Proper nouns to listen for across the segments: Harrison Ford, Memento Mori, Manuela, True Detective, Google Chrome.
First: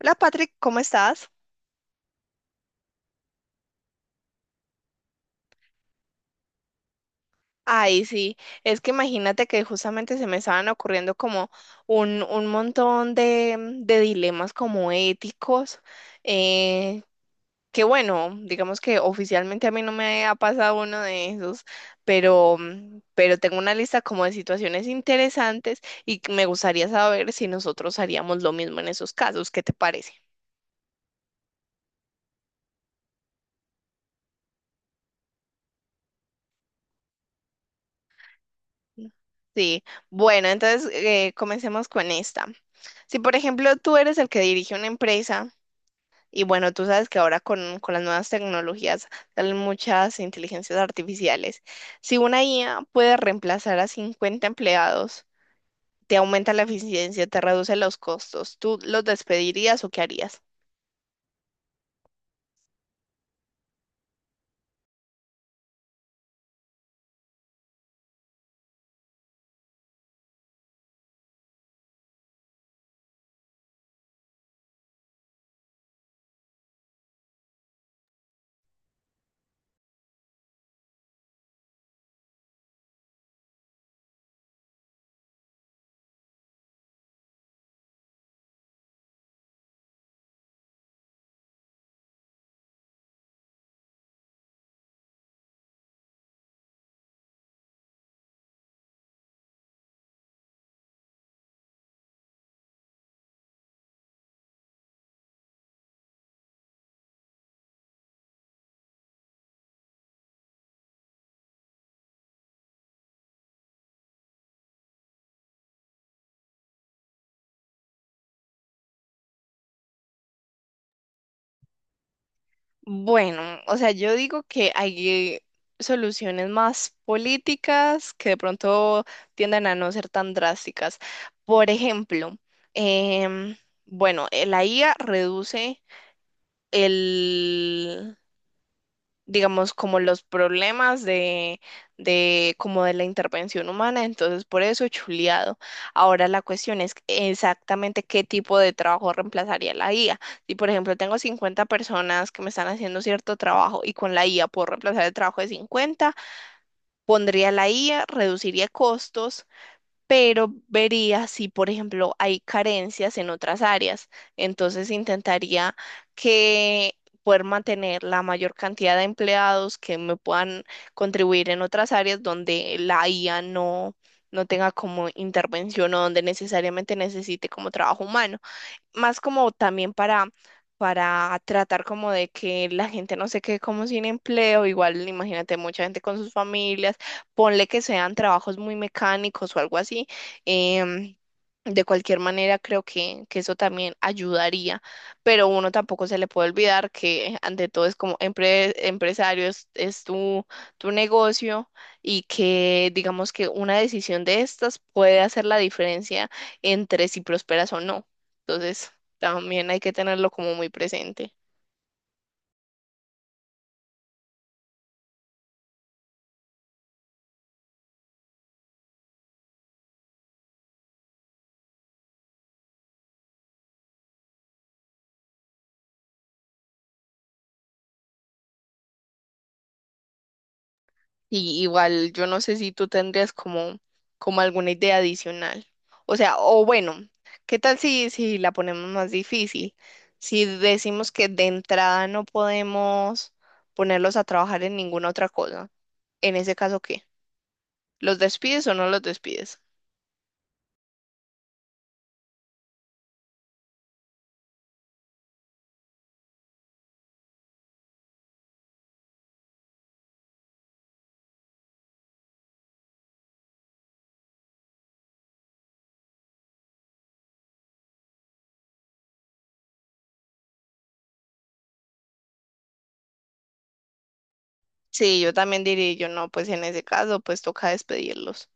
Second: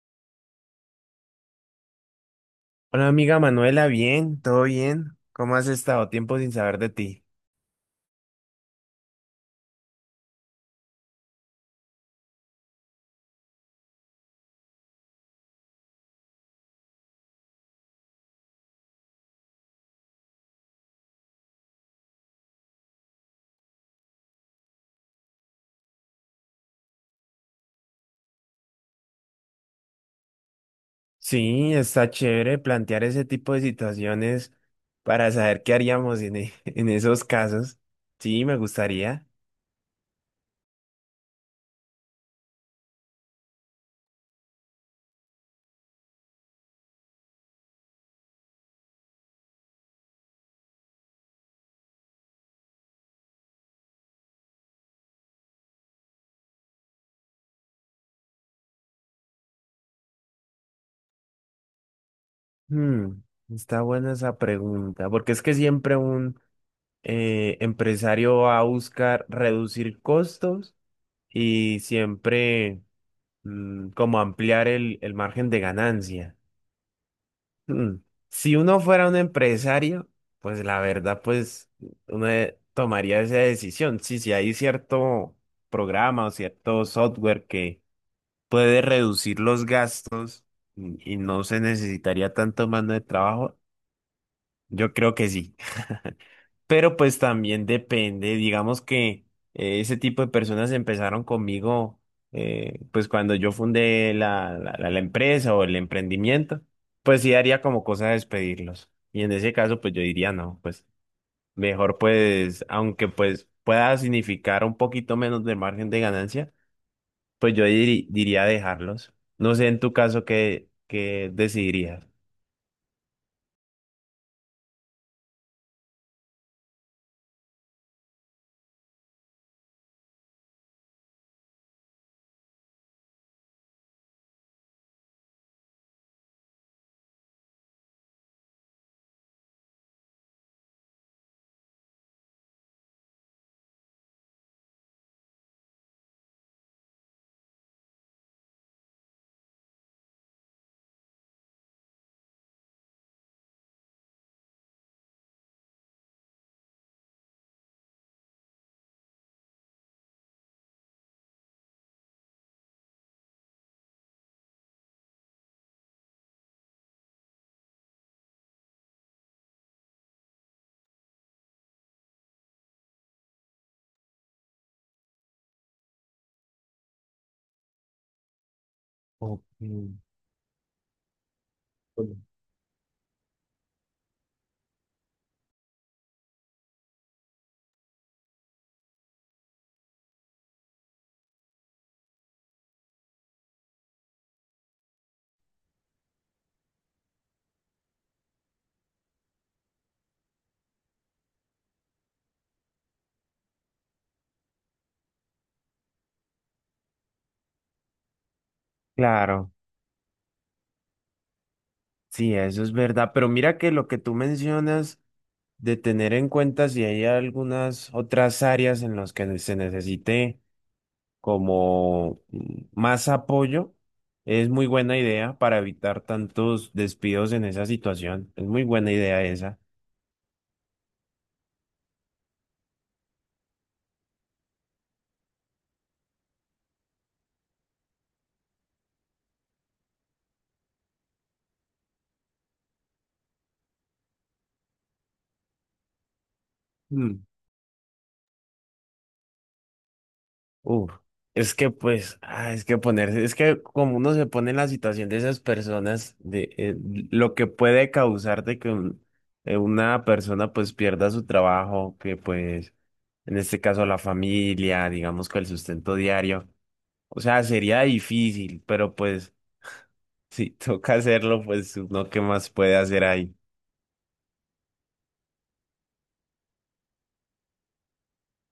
Hola Patrick, ¿cómo estás? Hola amiga Manuela, bien, todo bien. ¿Cómo has estado? Tiempo sin saber de ti. Ay, sí, es que imagínate que justamente se me estaban ocurriendo como un montón de, de dilemas como éticos, eh, que bueno, digamos que oficialmente a mí no me ha pasado uno de esos, pero, pero tengo una lista como de situaciones interesantes y que me gustaría saber si nosotros haríamos lo mismo en esos casos, ¿qué te parece? Sí, está chévere plantear ese tipo de situaciones para saber qué haríamos en, en esos casos. Sí, me gustaría. Sí, bueno, entonces comencemos con esta. Si, por ejemplo, tú eres el que dirige una empresa y bueno, tú sabes que ahora con las nuevas tecnologías salen muchas inteligencias artificiales. Si una IA puede reemplazar a 50 empleados, te aumenta la eficiencia, te reduce los costos, ¿tú los despedirías o qué harías? Hmm, está buena esa pregunta, porque es que siempre un empresario va a buscar reducir costos y siempre como ampliar el margen de ganancia. Hmm. Si uno fuera un empresario, pues la verdad, pues uno tomaría esa decisión. Sí, si hay cierto programa o cierto software que puede reducir los gastos y no se necesitaría tanto mano de trabajo, yo creo que sí. Pero pues también depende, digamos que ese tipo de personas empezaron conmigo pues cuando yo fundé la empresa o el emprendimiento, pues sí haría como cosa despedirlos. Y en ese caso pues yo diría no, pues mejor pues aunque pues pueda significar un poquito menos de margen de ganancia, pues yo diría dejarlos. No sé en tu caso qué, qué decidirías. Bueno, o sea, yo digo que hay soluciones más políticas que de pronto tienden a no ser tan drásticas. Por ejemplo, em, bueno, la IA reduce el, digamos, como los problemas de como de la intervención humana, entonces por eso chuleado. Ahora la cuestión es exactamente qué tipo de trabajo reemplazaría la IA. Si, por ejemplo, tengo 50 personas que me están haciendo cierto trabajo y con la IA puedo reemplazar el trabajo de 50, pondría la IA, reduciría costos, pero vería si, por ejemplo, hay carencias en otras áreas. Entonces intentaría que poder mantener la mayor cantidad de empleados que me puedan contribuir en otras áreas donde la IA no tenga como intervención o donde necesariamente necesite como trabajo humano, más Ok, como también para tratar como bueno. de que la gente no se quede como sin empleo, igual imagínate mucha gente con sus familias, ponle que sean trabajos muy mecánicos o algo así. em, de cualquier manera, creo que eso también ayudaría, pero uno tampoco se le puede olvidar que ante todo es como empresario, es tu, tu negocio y que digamos que una decisión de estas puede hacer la diferencia entre si prosperas o no. Entonces, Claro, también hay que tenerlo como muy presente. sí, eso es verdad, pero mira que lo que tú mencionas de tener en cuenta si hay algunas otras áreas en las que se necesite como más apoyo, es muy buena idea para evitar tantos despidos en esa situación. Es muy buena idea esa. Y igual, yo no sé si tú tendrías como, como alguna idea adicional. O sea, o bueno, ¿qué tal si la ponemos más difícil? Si decimos que de entrada no podemos ponerlos a trabajar en ninguna otra cosa. En ese caso, ¿qué? ¿Los despides o no los despides? Uf, es que pues, ah, es que ponerse, es que como uno se pone en la situación de esas personas, de lo que puede causar de que una persona pues pierda su trabajo, que pues en este caso la familia, digamos que el sustento diario, o sea, sería difícil, pero pues si toca hacerlo, pues uno qué más puede hacer ahí. Sí, yo también diría, yo no, pues en ese caso, pues toca despedirlos.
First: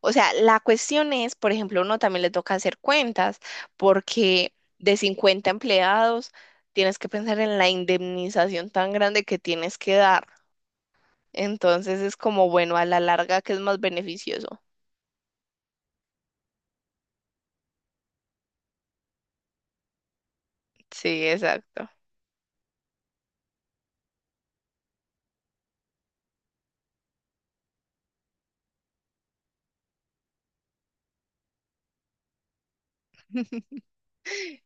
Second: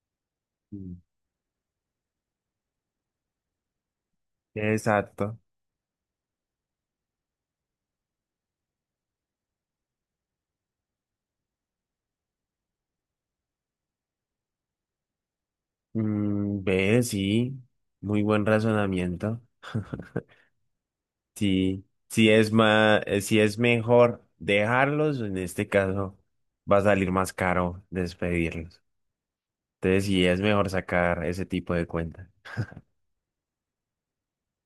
O sea, la Mm. cuestión es, por ejemplo, uno también le toca hacer cuentas, porque de Exacto. 50 empleados tienes que pensar en la indemnización tan grande que tienes que dar. Entonces es como, bueno, a la larga que es más beneficioso. Mm, ve, sí, muy buen razonamiento. Sí, Sí, exacto. sí es más, si es mejor dejarlos, en este caso va a salir más caro despedirlos. Entonces sí es mejor sacar ese tipo de cuentas.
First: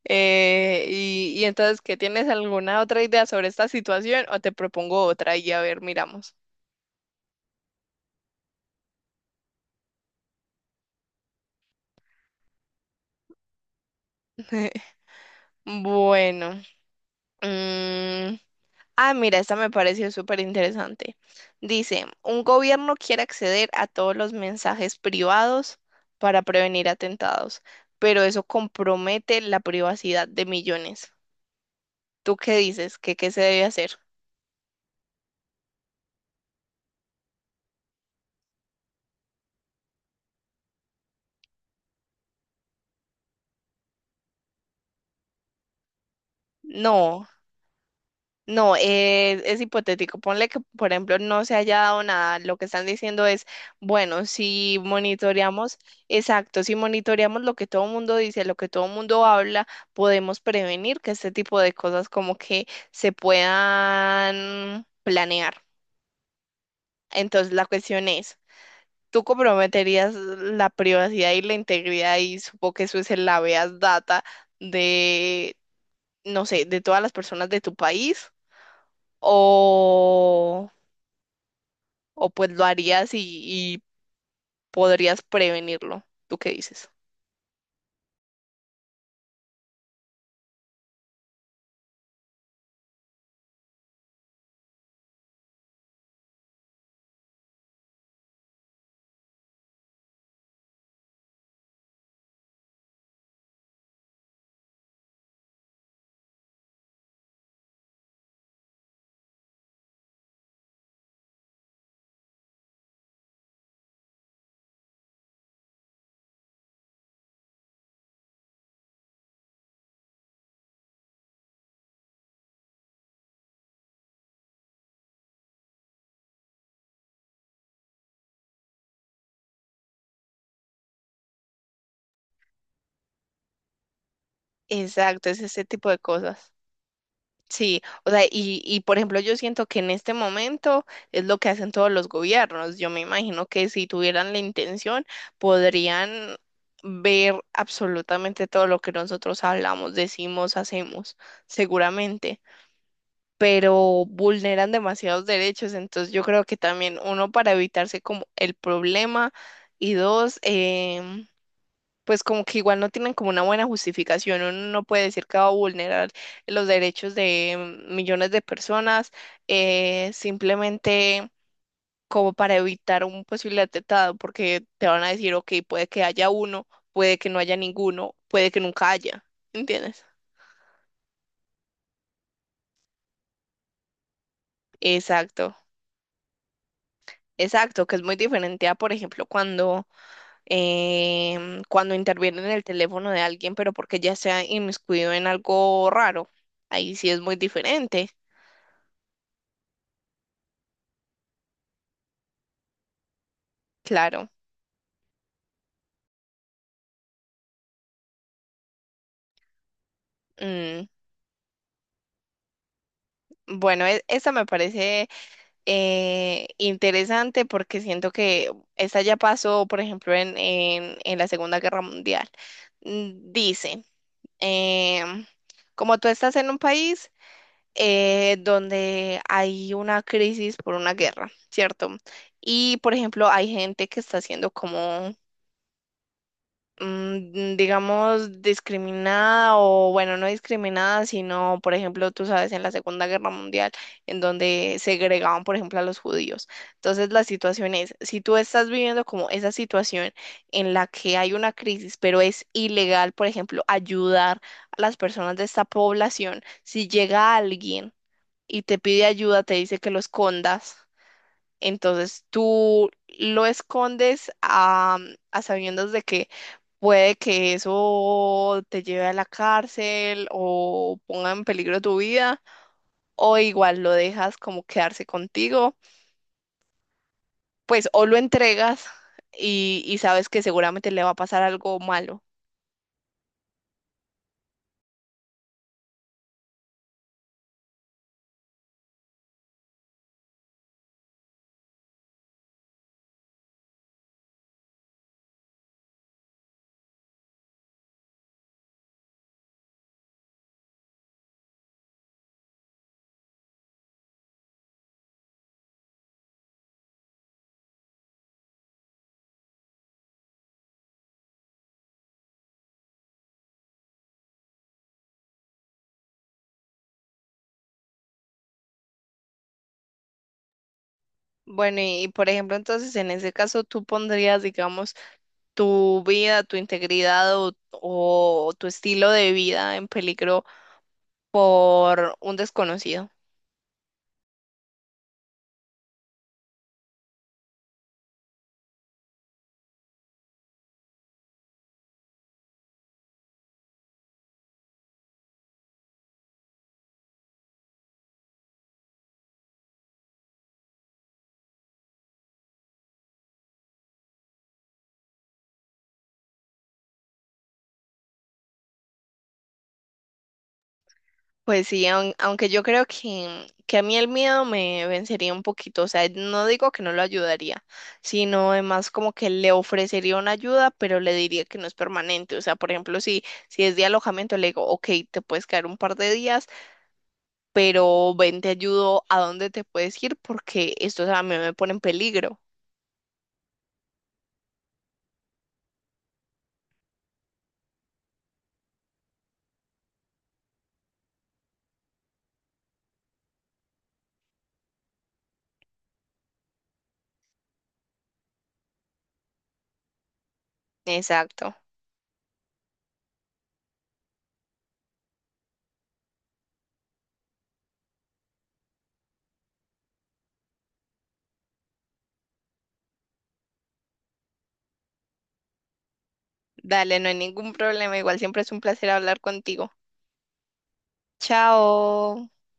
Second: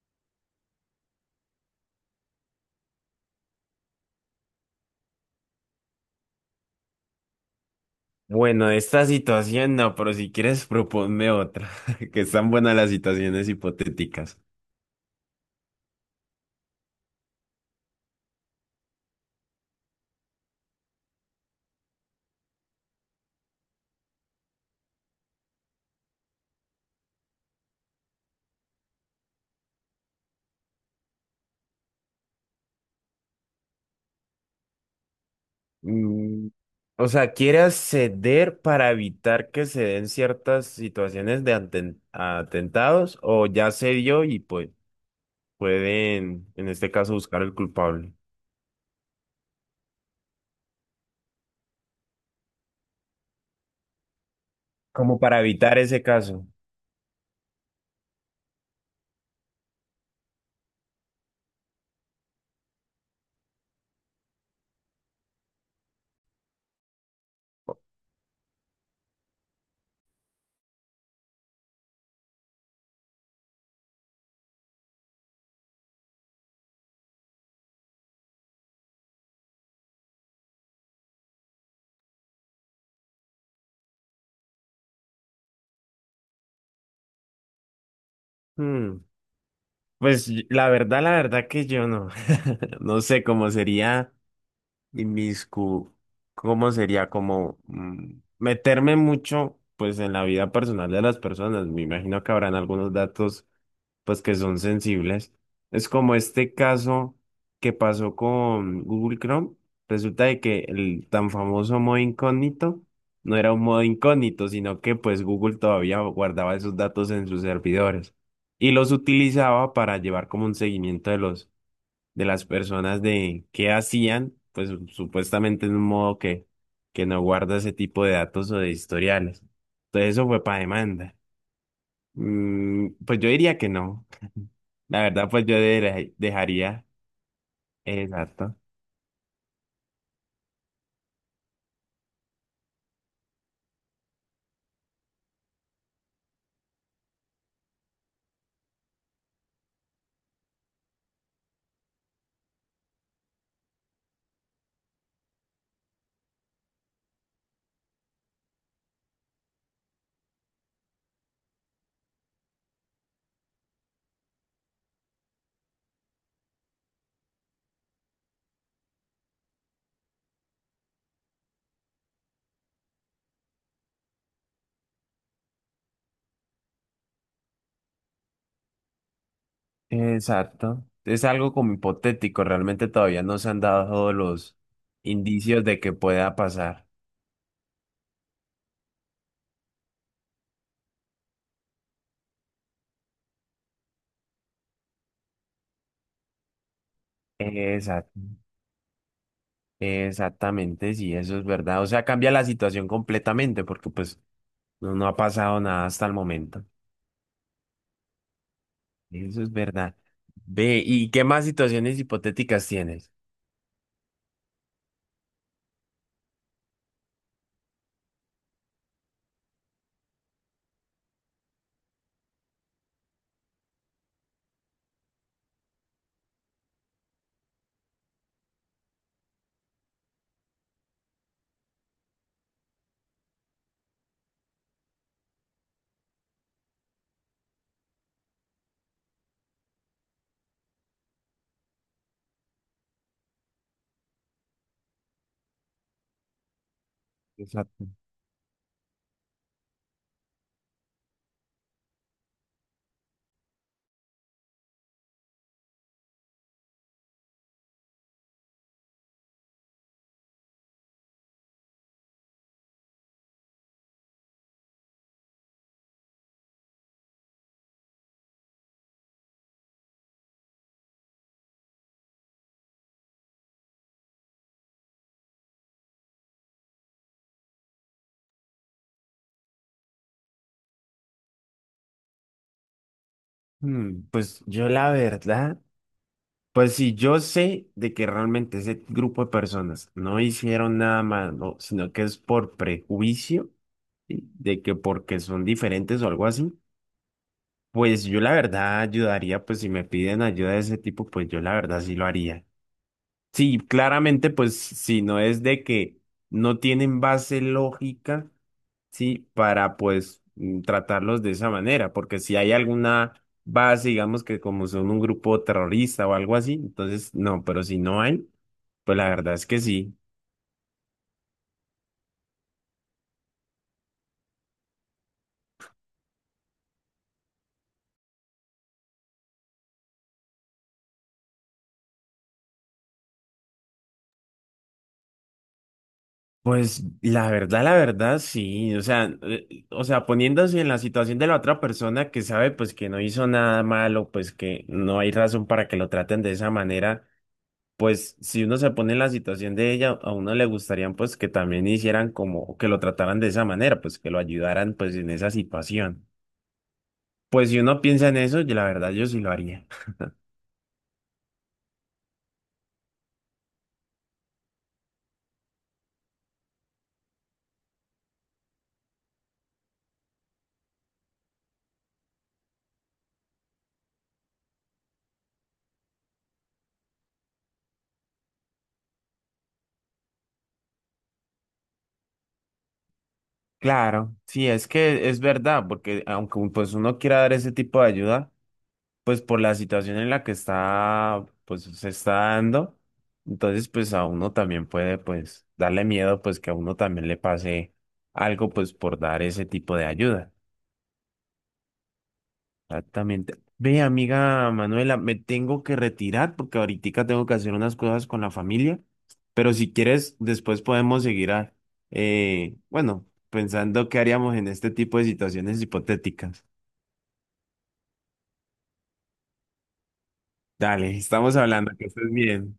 Y entonces, ¿qué tienes alguna otra idea sobre esta situación o te propongo otra y a ver, miramos? Bueno, de esta situación no, pero si quieres proponme otra, que están buenas las situaciones hipotéticas. Bueno. mm, Ah, mira, esta me pareció súper interesante. Dice, un gobierno quiere acceder a todos los mensajes privados para prevenir atentados, pero eso compromete la privacidad de millones. ¿Tú qué dices? ¿Qué, qué se debe hacer? Mm, o sea, ¿quieres ceder para evitar que se den ciertas situaciones de atentados o ya se dio y pues pueden, en este caso, No. buscar el culpable? No, es hipotético. Ponle que, por ejemplo, no se haya dado nada. Lo que están diciendo es, bueno, si Como para monitoreamos, evitar ese caso. exacto, si monitoreamos lo que todo el mundo dice, lo que todo el mundo habla, podemos prevenir que este tipo de cosas como que se puedan planear. Entonces, la cuestión es, ¿tú comprometerías la privacidad y la integridad? Y supongo que eso es el habeas data de, no sé, de todas las personas de tu país o... o pues lo harías y podrías prevenirlo. ¿Tú qué dices? Hmm, pues la verdad que yo no, no sé cómo sería. Inmiscu, ¿cómo sería? Como meterme mucho, pues, en la vida personal de las personas. Me imagino que habrán algunos datos, pues, que son sensibles. Es como este caso que pasó con Google Chrome. Resulta de que el tan famoso modo incógnito no era un modo incógnito, sino que, pues, Google todavía guardaba esos datos en sus servidores y los utilizaba para llevar como un seguimiento de los de las personas de qué hacían, pues supuestamente en un modo que no guarda ese tipo de datos o de historiales. Entonces eso fue para demanda. Mm, pues yo diría que no. La verdad, Exacto, es pues yo ese tipo de cosas. dejaría. Sí, o sea, Exacto. Y por ejemplo, yo siento que en este momento es lo que hacen todos los gobiernos. Yo me imagino que si tuvieran la intención, podrían ver absolutamente todo lo que nosotros hablamos, decimos, hacemos, seguramente, pero vulneran demasiados derechos. Entonces, yo creo que también uno para evitarse como el problema y dos, pues como que igual no tienen como una buena justificación. Uno no puede decir que va a vulnerar los derechos de millones de personas simplemente como para evitar un posible atentado, porque te van a decir, ok, puede que haya uno, puede que no haya ninguno, puede que nunca haya, ¿entiendes? Exacto. Es algo como hipotético. Realmente todavía no se han dado todos los Exacto. indicios de que pueda pasar. Exacto, que es muy diferente a, por ejemplo, cuando, cuando intervienen en el teléfono de alguien, pero porque ya se ha inmiscuido en algo raro. Ahí sí es muy diferente, Exacto. Exactamente, sí, eso es verdad. O sea, cambia la situación completamente porque pues claro. no, no ha pasado nada hasta el momento. Eso es verdad. Ve, Mm, ¿y qué más situaciones hipotéticas tienes? bueno, esta me parece interesante porque siento que esta ya pasó, por ejemplo, en, en la Segunda Guerra Mundial. Mm, dice, em, como tú estás en un país donde hay una crisis por una guerra, ¿cierto? Y, por ejemplo, hay gente que está haciendo como digamos, discriminada o, bueno, no discriminada, sino, por ejemplo, tú sabes, en la Segunda Guerra Mundial, en donde segregaban, por ejemplo, a los judíos. Entonces, la situación Exacto. es, si tú estás viviendo como esa situación en la que hay una crisis, pero es ilegal, por ejemplo, ayudar a las personas de esta población, si llega alguien y te pide ayuda, te dice que lo escondas. Entonces tú lo escondes a sabiendas de que puede que eso te lleve a la cárcel o ponga en peligro tu vida, o igual lo dejas como quedarse contigo, pues o lo entregas y sabes que seguramente le va a pasar algo malo. Mm, pues yo la verdad, pues si yo sé de que realmente ese grupo de personas no hicieron nada malo, sino que es por prejuicio, ¿sí? De que porque son diferentes o algo así, pues yo la verdad ayudaría, pues si me piden ayuda de ese tipo, pues yo la verdad sí lo haría. Sí, claramente, pues si no es de que no tienen base lógica, sí, para pues tratarlos de esa manera, porque si hay alguna base, digamos que como son un grupo terrorista o algo así, entonces no, pero si no hay, pues la verdad es que sí. Bueno, y por ejemplo, entonces en ese caso tú pondrías, digamos, tu vida, tu integridad o tu estilo de vida en peligro por un desconocido. Pues la verdad, sí, o sea, poniéndose en la situación de la otra persona que sabe pues que no hizo nada malo, pues que no hay razón para que lo traten de esa manera, pues si uno se pone en la situación de ella, a uno le gustarían pues que también hicieran como, que lo trataran de esa manera, pues que lo ayudaran pues en esa situación. Pues si uno piensa en eso, yo, la verdad yo sí lo haría. Pues sí, aunque yo creo que a mí el miedo me vencería un poquito, o sea, no digo que no lo ayudaría, sino además como que le ofrecería una ayuda, pero le diría que no es permanente, o sea, por ejemplo, si, si es de alojamiento, le digo, ok, te puedes quedar un par de días, pero ven, te ayudo a dónde te puedes ir porque esto, o sea, a mí me pone en peligro. Claro, sí, es que es verdad, porque aunque pues uno quiera dar ese tipo de ayuda, pues por la situación en la que está, pues se está dando, entonces pues a uno también puede pues darle miedo pues que a uno también le pase algo pues por dar ese tipo de ayuda. Exacto. Exactamente. Ve, amiga Manuela, me tengo que retirar porque ahorita tengo que hacer unas cosas con la familia, pero si quieres, después podemos seguir a, bueno, pensando qué haríamos en este tipo de situaciones hipotéticas. Dale, no hay ningún problema, igual siempre es un placer hablar contigo. Dale, estamos hablando, que estés Chao. bien.